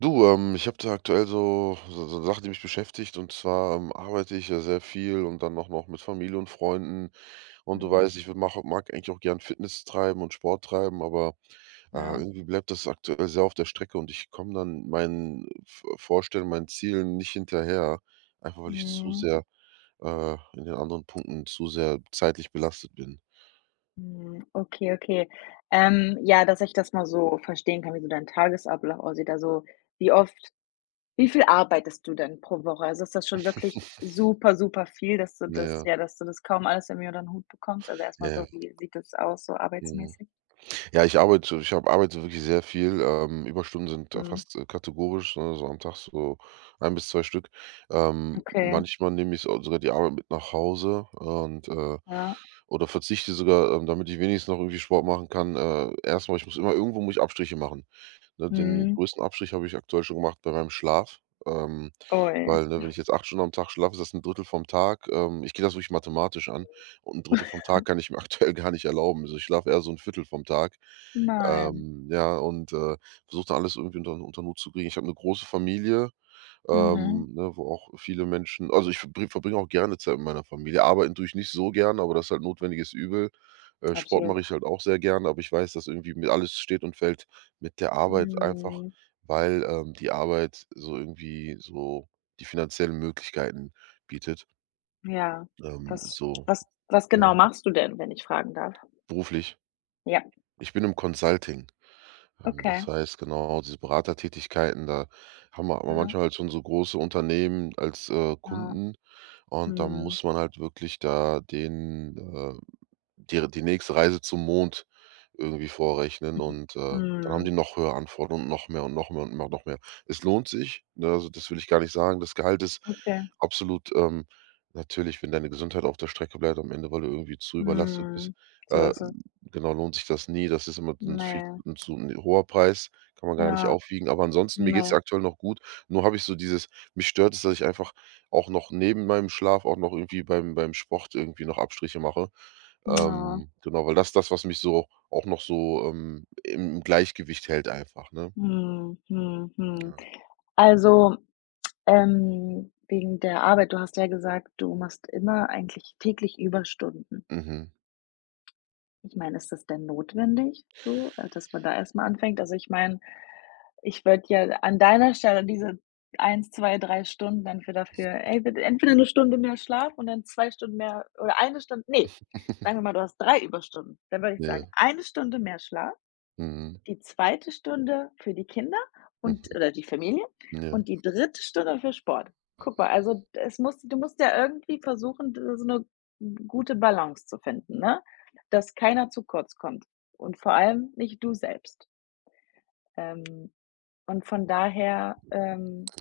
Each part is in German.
Du, ich habe da aktuell so eine Sache, die mich beschäftigt. Und zwar arbeite ich ja sehr viel und dann auch noch mit Familie und Freunden. Und du Mhm, weißt, mag eigentlich auch gern Fitness treiben und Sport treiben, aber ja. irgendwie bleibt das aktuell sehr auf der Strecke und ich komme dann meinen Vorstellungen, meinen Zielen nicht hinterher, einfach weil ich zu Mhm, sehr in den anderen Punkten zu sehr zeitlich belastet bin. mhm. Okay, okay. Ja, dass ich das mal so verstehen kann, wie so dein Tagesablauf aussieht. Also, wie oft wie viel arbeitest du denn pro Woche? Also, ist das schon wirklich super, super viel, Naja, dass du das kaum alles irgendwie unter 'n Hut bekommst? Also, ja. erstmal Ja. so, wie sieht das aus, so Mhm. arbeitsmäßig? Ja, ich arbeite ich habe arbeite wirklich sehr viel. Überstunden sind da Mhm, fast, kategorisch, ne, so am Tag so ein bis 2 Stück. Okay, Manchmal nehme ich so sogar die Arbeit mit nach Hause und ja. oder verzichte sogar, damit ich wenigstens noch irgendwie Sport machen kann. Erst Ich muss immer irgendwo muss ich Abstriche machen. Ne, den Mhm. größten Abstrich habe ich aktuell schon gemacht bei meinem Schlaf, ähm, Ui, weil, ne, wenn ich jetzt 8 Stunden am Tag schlafe, ist das ein Drittel vom Tag. Ich gehe das wirklich mathematisch an und 1/3 vom Tag kann ich mir aktuell gar nicht erlauben. Also, ich schlafe eher so ein Viertel vom Tag. nein. Ja, versuche da alles irgendwie unter 'n zu kriegen. Ich habe eine große Familie, Mhm, ne, wo auch viele Menschen also, ich verbringe auch gerne Zeit mit meiner Familie. Arbeiten tue ich nicht so gern, aber das ist halt notwendiges Übel. Sport absolut. mache ich halt auch sehr gern, aber ich weiß, dass irgendwie mir alles steht und fällt mit der Arbeit einfach, Mhm, weil, die Arbeit so irgendwie so die finanziellen Möglichkeiten bietet, ja. ähm, Was so, was genau ja, machst du denn, wenn ich fragen darf? beruflich. Ja, Ich bin im Consulting. Okay. Das heißt, genau, diese Beratertätigkeiten, da haben wir aber Ja, manchmal halt schon so große Unternehmen als, ja, Kunden und da mhm. muss man halt wirklich da den die nächste Reise zum Mond irgendwie vorrechnen Mhm. Dann haben Mhm. die noch höhere Anforderungen und noch mehr und noch mehr und noch mehr. Es lohnt sich, ne? Also, das will ich gar nicht sagen. Das Gehalt ist Okay, absolut, natürlich, wenn deine Gesundheit auf der Strecke bleibt am Ende, weil du irgendwie zu überlastet bist, mhm. So äh, ist es. genau, lohnt sich das nie. Das ist immer ein Ne, viel 'n zu ein hoher Preis, kann man gar nicht ja, aufwiegen. Aber ansonsten, mir geht's ne, aktuell noch gut. Nur habe ich so dieses mich stört es, dass ich einfach auch noch neben meinem Schlaf auch noch irgendwie beim Sport irgendwie noch Abstriche mache. ja, Genau, weil das ist das, was mich so auch noch so, im Gleichgewicht hält einfach, ne? mhm, mhm, mhm. Ja. Also, wegen der Arbeit, du hast ja gesagt, du machst immer eigentlich täglich Überstunden. Mhm. Ich meine, ist das denn notwendig so, dass man da erst mal anfängt? Also, ich meine, ich würde ja an deiner Stelle diese 1, 2, 3 Stunden dann für dafür ey, bitte entweder eine Stunde mehr Schlaf und dann 2 Stunden mehr oder eine Stunde nee, sagen wir mal, du hast 3 Überstunden. Dann würde ich sagen, Ja. eine Stunde mehr Schlaf, Mhm. die zweite Stunde für die Kinder und Mhm. oder die Familie Ja. und die dritte Stunde für Sport. Guck mal, also, es muss du musst ja irgendwie versuchen, so eine gute Balance zu finden, ne? Dass keiner zu kurz kommt und vor allem nicht du selbst. Ähm und von daher,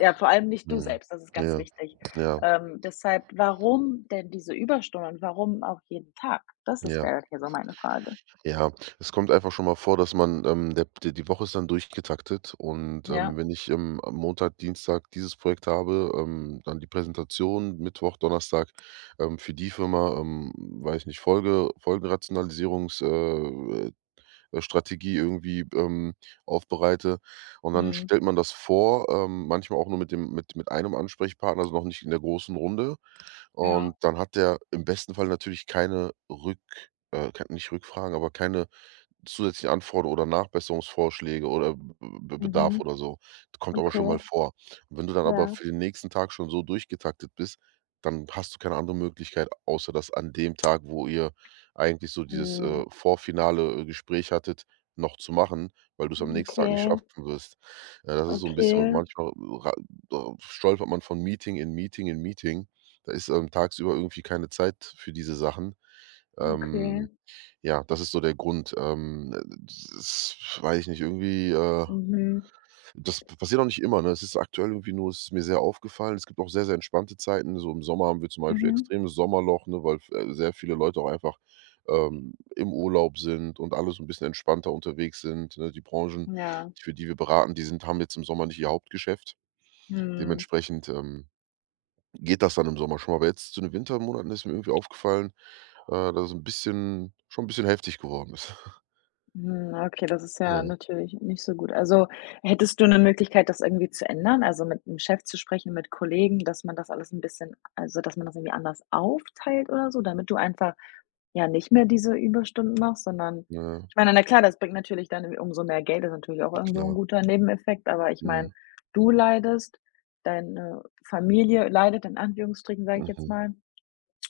ja, vor allem nicht du Mhm. selbst, das ist ganz Ja, wichtig. ja, Deshalb, warum denn diese Überstunden und warum auch jeden Tag? Das ist ja, wäre hier so meine Frage. ja. Es kommt einfach schon mal vor, dass man, der d die Woche ist dann durchgetaktet und, Ja. Wenn ich, am Montag, Dienstag dieses Projekt habe, dann die Präsentation, Mittwoch, Donnerstag, für die Firma, weiß nicht, Folgenrationalisierungs Strategie irgendwie, aufbereite. Und dann Mhm. stellt man das vor, manchmal auch nur mit dem mit einem Ansprechpartner, also noch nicht in der großen Runde. Ja. Und dann hat der im besten Fall natürlich keine Rückfragen, aber keine zusätzliche Anforderungen oder Nachbesserungsvorschläge oder Be Bedarf Mhm. oder so. Kommt aber schon mal Okay, vor. Und wenn du dann aber ja. für den nächsten Tag schon so durchgetaktet bist, dann hast du keine andere Möglichkeit, außer dass an dem Tag, wo ihr eigentlich so dieses, Mhm. vorfinale, Gespräch hattet, noch zu machen, weil du es am nächsten Tag nicht Okay, schaffen wirst. Ja, das ist so ein bisschen und okay, manchmal ra stolpert man von Meeting in Meeting in Meeting. Da ist, tagsüber irgendwie keine Zeit für diese Sachen. okay. Ähm ja, das ist so der Grund. Das weiß ich nicht, irgendwie, Mhm. das passiert auch nicht immer, ne? Es ist aktuell irgendwie nur es ist mir sehr aufgefallen. Es gibt auch sehr, sehr entspannte Zeiten. So im Sommer haben wir zum Beispiel Mhm. extremes Sommerloch, ne, weil, sehr viele Leute auch einfach, im Urlaub sind und alle so ein bisschen entspannter unterwegs sind, ne? Die Branchen, Ja. für die wir beraten, die sind haben jetzt im Sommer nicht ihr Hauptgeschäft. Mhm. Dementsprechend, geht das dann im Sommer schon mal. Aber jetzt zu den Wintermonaten ist mir irgendwie aufgefallen, dass es ein bisschen schon ein bisschen heftig geworden ist. Hm, okay, das ist ja natürlich nicht so gut. Also, hättest du eine Möglichkeit, das irgendwie zu ändern? Also, mit 'nem Chef zu sprechen, mit Kollegen, dass man das alles ein bisschen also, dass man das irgendwie anders aufteilt oder so, damit du einfach, ja, nicht mehr diese Überstunden machst, sondern Ja, ja. ich meine, na klar, das bringt natürlich dann irgendwie umso mehr Geld, ist natürlich auch irgendwo ein Klar. guter Nebeneffekt, aber ich Mhm. meine, du leidest, deine Familie leidet in Anführungsstrichen, sage ich jetzt Mhm. mal.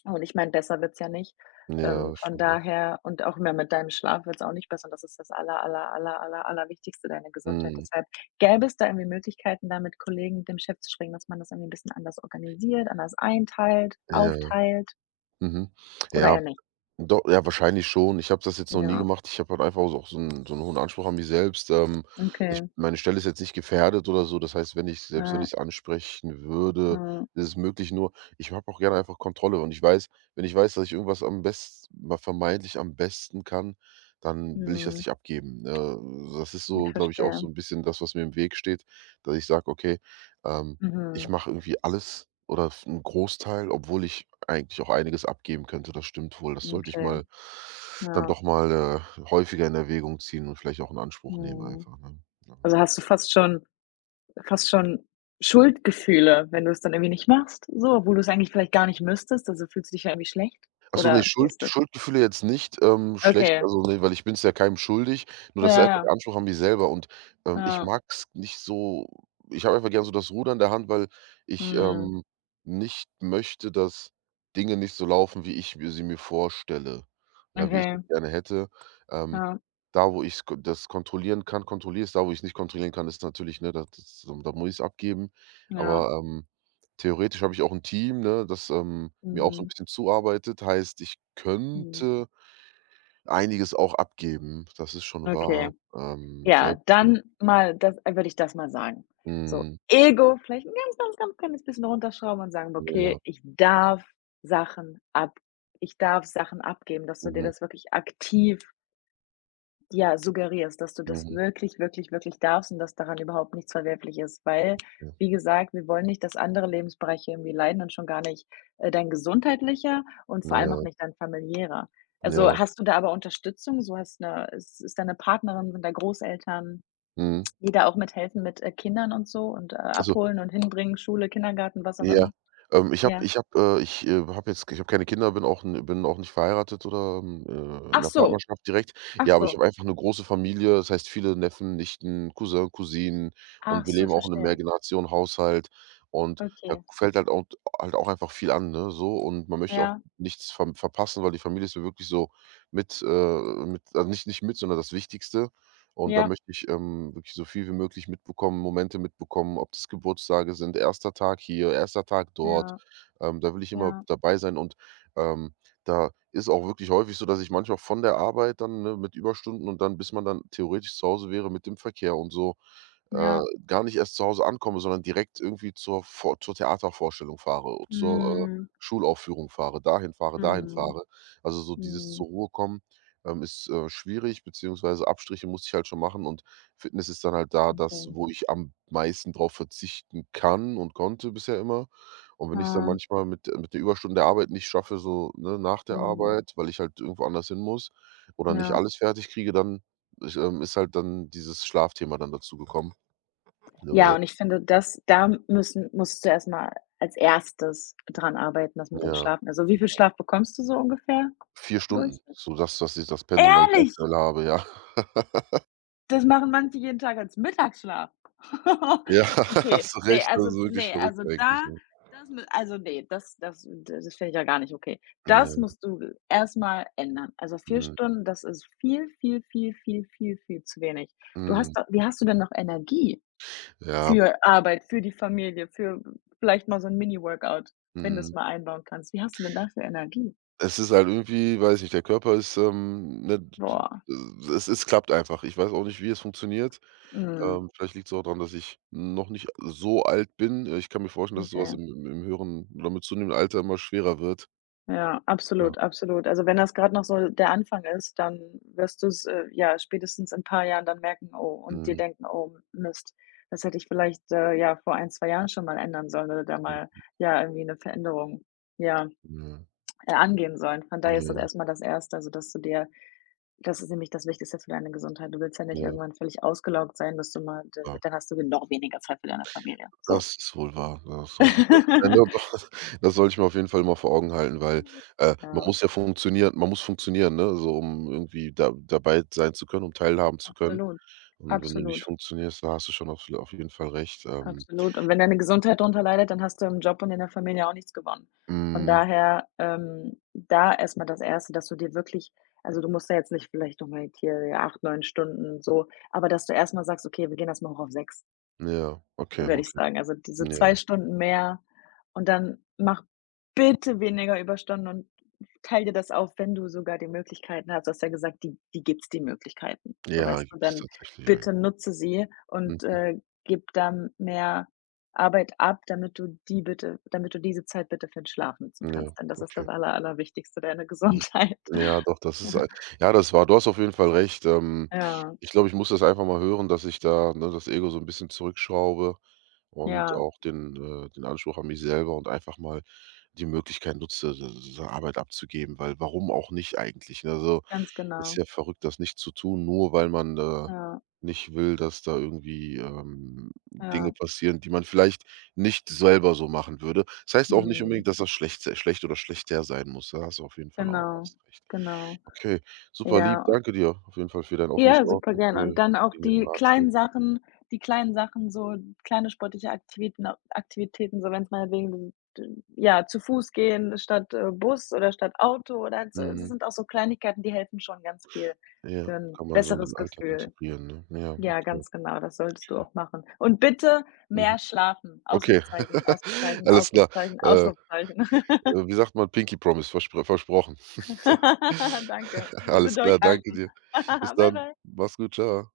Und ich meine, besser wird's ja nicht. Ja, Ähm, ist von schon so. daher und auch mehr mit deinem Schlaf wird's auch nicht besser und das ist das aller, aller, aller, aller, Allerwichtigste, deine Gesundheit. Mhm. Deshalb gäbe es da irgendwie Möglichkeiten, da mit Kollegen, mit dem Chef zu sprechen, dass man das irgendwie ein bisschen anders organisiert, anders einteilt, Ja, ja. aufteilt Mhm. oder Ja, eher nicht? Ja, wahrscheinlich schon. Ich habe das jetzt noch nie Ja, gemacht. Ich habe halt einfach so auch so einen so 'n hohen Anspruch an mich selbst. Ich okay. meine Stelle ist jetzt nicht gefährdet oder so. Das heißt, wenn Ja, ich es ansprechen würde, ja, ist es möglich, nur ich habe auch gerne einfach Kontrolle und ich weiß wenn ich weiß, dass ich irgendwas am besten mal vermeintlich am besten kann, dann will ich das mhm. nicht abgeben. Das ist Ich so, glaube ich, auch so verstehe. ein bisschen das, was mir im Weg steht, dass ich sage: „Okay, ähm, ich Mhm. mache irgendwie alles oder einen Großteil, obwohl ich eigentlich auch einiges abgeben könnte. Das stimmt wohl. Das sollte ich Okay. mal Dann Ja, doch mal, häufiger in Erwägung ziehen und vielleicht auch in Anspruch nehmen mhm. einfach, ne? Ja. Also, hast du fast schon Schuldgefühle, wenn du es dann irgendwie nicht machst, so, obwohl du es eigentlich vielleicht gar nicht müsstest, also fühlst du dich ja irgendwie schlecht? Ach so, ne, Oder wie ist das? Schuldgefühle jetzt nicht, schlecht, Okay, also, ne, weil ich bin's ja keinem schuldig, nur ja, das ist einfach der ja, Anspruch an mich selber und, ich ja, mag's nicht so ich habe einfach gern so das Ruder in der Hand, weil ich, mhm, nicht möchte, dass Dinge nicht so laufen, wie ich mir vorstelle, ja, wie ich okay, das gerne hätte. Ähm, ja, da, wo ich's ko das kontrollieren kann, kontrolliere ich's, da, wo ich's nicht kontrollieren kann, ist natürlich, ne, da muss ich's abgeben, ja, aber, theoretisch habe ich auch 'n Team, ne, das, mir auch so 'n mhm, bisschen zuarbeitet. Heißt, ich mhm, könnte einiges auch abgeben. Das ist schon okay. wahr. Ja, Sollte man dann schaffen. mal das würde ich das mal sagen. So, Mhm. Ego vielleicht ein ganz, ganz, ganz kleines bisschen runterschrauben und sagen: Ja. Ja. „Okay, ich darf Sachen ab ich darf Sachen abgeben“, dass du dir Mhm. das wirklich aktiv, ja, suggerierst, dass du das Mhm. wirklich, wirklich, wirklich darfst und dass daran überhaupt nichts verwerflich ist, weil, Ja. wie gesagt, wir wollen nicht, dass andere Lebensbereiche irgendwie leiden und schon gar nicht, dein gesundheitlicher und vor allem auch Ja. nicht dein familiärer. Also, Ja. hast du da aber Unterstützung? So ist deine Partnerin, sind da Großeltern, Mhm. die da auch mithelfen mit Kindern und so und Also abholen und hinbringen, Schule, Kindergarten, was auch ja. immer? Ich habe Ja. ich habe ich, habe jetzt ich habe keine Kinder, bin auch nicht verheiratet oder, in Ach 'ner so, Partnerschaft direkt. ach Ja, aber ich so. habe einfach 'ne große Familie, das heißt viele Neffen, Nichten, Cousin, Cousinen und Ach wir so, leben ich auch in 'nem verstehe. Mehrgenerationenhaushalt und da Okay. fällt halt auch einfach viel an, ne, so und man möchte auch Ja, nichts verpassen, weil die Familie ist mir wirklich so mit also nicht nicht mit, sondern das Wichtigste. Und da ja, möchte ich, wirklich so viel wie möglich mitbekommen, Momente mitbekommen, ob das Geburtstage sind, erster Tag hier, erster Tag dort. ja, Da will ich immer ja, dabei sein und, ähm, da ist auch wirklich häufig so, dass ich manchmal von der Arbeit dann, ne, mit Überstunden und dann bis man dann theoretisch zu Hause wäre mit dem Verkehr und so äh, ja. gar nicht erst zu Hause ankomme, sondern direkt irgendwie zur Vor zur Theatervorstellung fahre, zur, Mhm. Schulaufführung fahre, dahin fahre, dahin Mhm. fahre. Also, so dieses zur Mhm. Ruhe kommen, ist, schwierig, beziehungsweise Abstriche muss ich halt schon machen und Fitness ist dann halt da das, Okay. wo ich am meisten drauf verzichten kann und konnte bisher immer. Und wenn ich's dann Ja. manchmal mit der Überstunde der Arbeit nicht schaffe, so, ne, nach der Mhm. Arbeit, weil ich halt irgendwo anders hin muss oder nicht Ja. alles fertig kriege, dann ich ist halt dann dieses Schlafthema dann dazu gekommen. Ja, Ja, weil und ich finde, das da müssen musst du erstmal als Erstes dran arbeiten, das mit dem ja, Schlafen. Also, wie viel Schlaf bekommst du so ungefähr 4 Stunden. durch? So das ist das Pensum, das ich Ehrlich? aktuell habe, ja. Das machen manche jeden Tag als Mittagsschlaf. Ja, Okay, hast du recht, das ist wirklich ne, verrückt also eigentlich, da ne? das mit also ne, das finde ich ja gar nicht okay. Das Ja, musst du erstmal ändern. Also vier mhm, Stunden, das ist viel, viel, viel, viel, viel, viel zu wenig. Du hast mhm, doch wie hast du denn noch Energie ja, für Arbeit, für die Familie, für vielleicht mal so ein Mini-Workout, wenn du mhm. es mal einbauen kannst? Wie hast du denn dafür Energie? Es ist halt irgendwie weiß nicht, der Körper ist, ne, d Boah, d es es klappt einfach. Ich weiß auch nicht, wie es funktioniert. mhm, Vielleicht liegt es auch daran, dass ich noch nicht so alt bin. Ich kann mir vorstellen, dass sowas okay. im höheren oder mit zunehmendem Alter immer schwerer wird. Ja, Ja. absolut, absolut. Also, wenn das gerade noch so der Anfang ist, dann wirst du's, ja, spätestens in ein paar Jahren dann merken, oh und dir Mhm, denken: „Oh Mist, das hätte ich vielleicht, ja, vor 1, 2 Jahren schon mal ändern sollen oder da mal, ja, irgendwie eine Veränderung, ja, mhm, angehen sollen.“ Von daher ja, ist das ja, erstmal das Erste, also, dass du dir das ist nämlich das Wichtigste für deine Gesundheit. Du willst ja nicht ja. irgendwann völlig ausgelaugt sein, dass du mal Ja. dann hast du noch weniger Zeit für deine Familie, so. Das ist wohl wahr. Ja, das sollte ich sollte ja, ne, doch, das sollte ich mir auf jeden Fall immer vor Augen halten, weil, Ja, man muss funktionieren, ne, so um irgendwie da dabei sein zu können, um teilhaben zu können. absolut, Und wenn du nicht absolut. funktionierst, da hast du schon auf jeden Fall recht. Absolut. Und wenn deine Gesundheit drunter leidet, dann hast du im Job und in der Familie auch nichts gewonnen. Von hm, daher, da erst mal das Erste, dass du dir wirklich, also, du musst ja jetzt nicht vielleicht noch mal hier ja, 8, 9 Stunden so, aber dass du erst mal sagst: „Okay, wir gehen das mal hoch auf sechs“, ja, okay, würde ich okay. sagen. Also, diese Ja, 2 Stunden mehr und dann mach bitte weniger Überstunden und teile dir das auf, wenn du sogar die Möglichkeiten hast. Du hast ja gesagt, die gibt's die Möglichkeiten. So, ja, weißt du, gibt es dann tatsächlich ein. bitte nutze sie und, Mhm, gib dann mehr Arbeit ab, damit du diese Zeit bitte für den Schlaf nutzen ja, kannst, denn das ist okay. das Allerwichtigste, deine Mhm. Gesundheit. Ja, doch, das ist ei Ja, das war du hast auf jeden Fall recht. Ja, Ich glaube, ich muss das einfach mal hören, dass ich da, ne, das Ego so 'n bisschen zurückschraube und ja, auch den den Anspruch an mich selber und einfach mal die Möglichkeit nutze, s s so Arbeit abzugeben, weil warum auch nicht eigentlich, ne? Also, ganz ist genau. ja verrückt, das nicht zu tun, nur weil man da Ja, nicht will, dass da irgendwie, Dinge ja, passieren, die man vielleicht nicht selber so machen würde. Das heißt auch nicht mhm, unbedingt, dass das schlecht oder schlechter sein muss. Da hast du auf jeden Fall auch genau, hast recht. genau. Okay, super lieb, Ja, danke dir auf jeden Fall für dein offenes ja, Ohr super und gerne. für Und dann für auch die netten die Ratschläge. kleinen Sachen die kleinen Sachen, so kleine sportliche Aktivitäten, so wenn's meinetwegen, d ja, zu Fuß gehen statt Bus oder statt Auto oder halt so, es Mhm. sind auch so Kleinigkeiten, die helfen schon ganz viel Ja, für ein kann man so in den besseres Alltag Gefühl. integrieren, ne? Ja, Ja, okay. ganz genau, das solltest du auch machen. Und bitte Mhm. mehr schlafen. Okay, Ausrufezeichen, Ausrufezeichen, alles klar. Ausrufezeichen, Äh Ausrufezeichen. Wie sagt man? Pinky Promise, versprochen. Danke. Bitte Alles klar, danke durchhalten. dir. Bis Bye dann. bye. Mach's gut, ciao.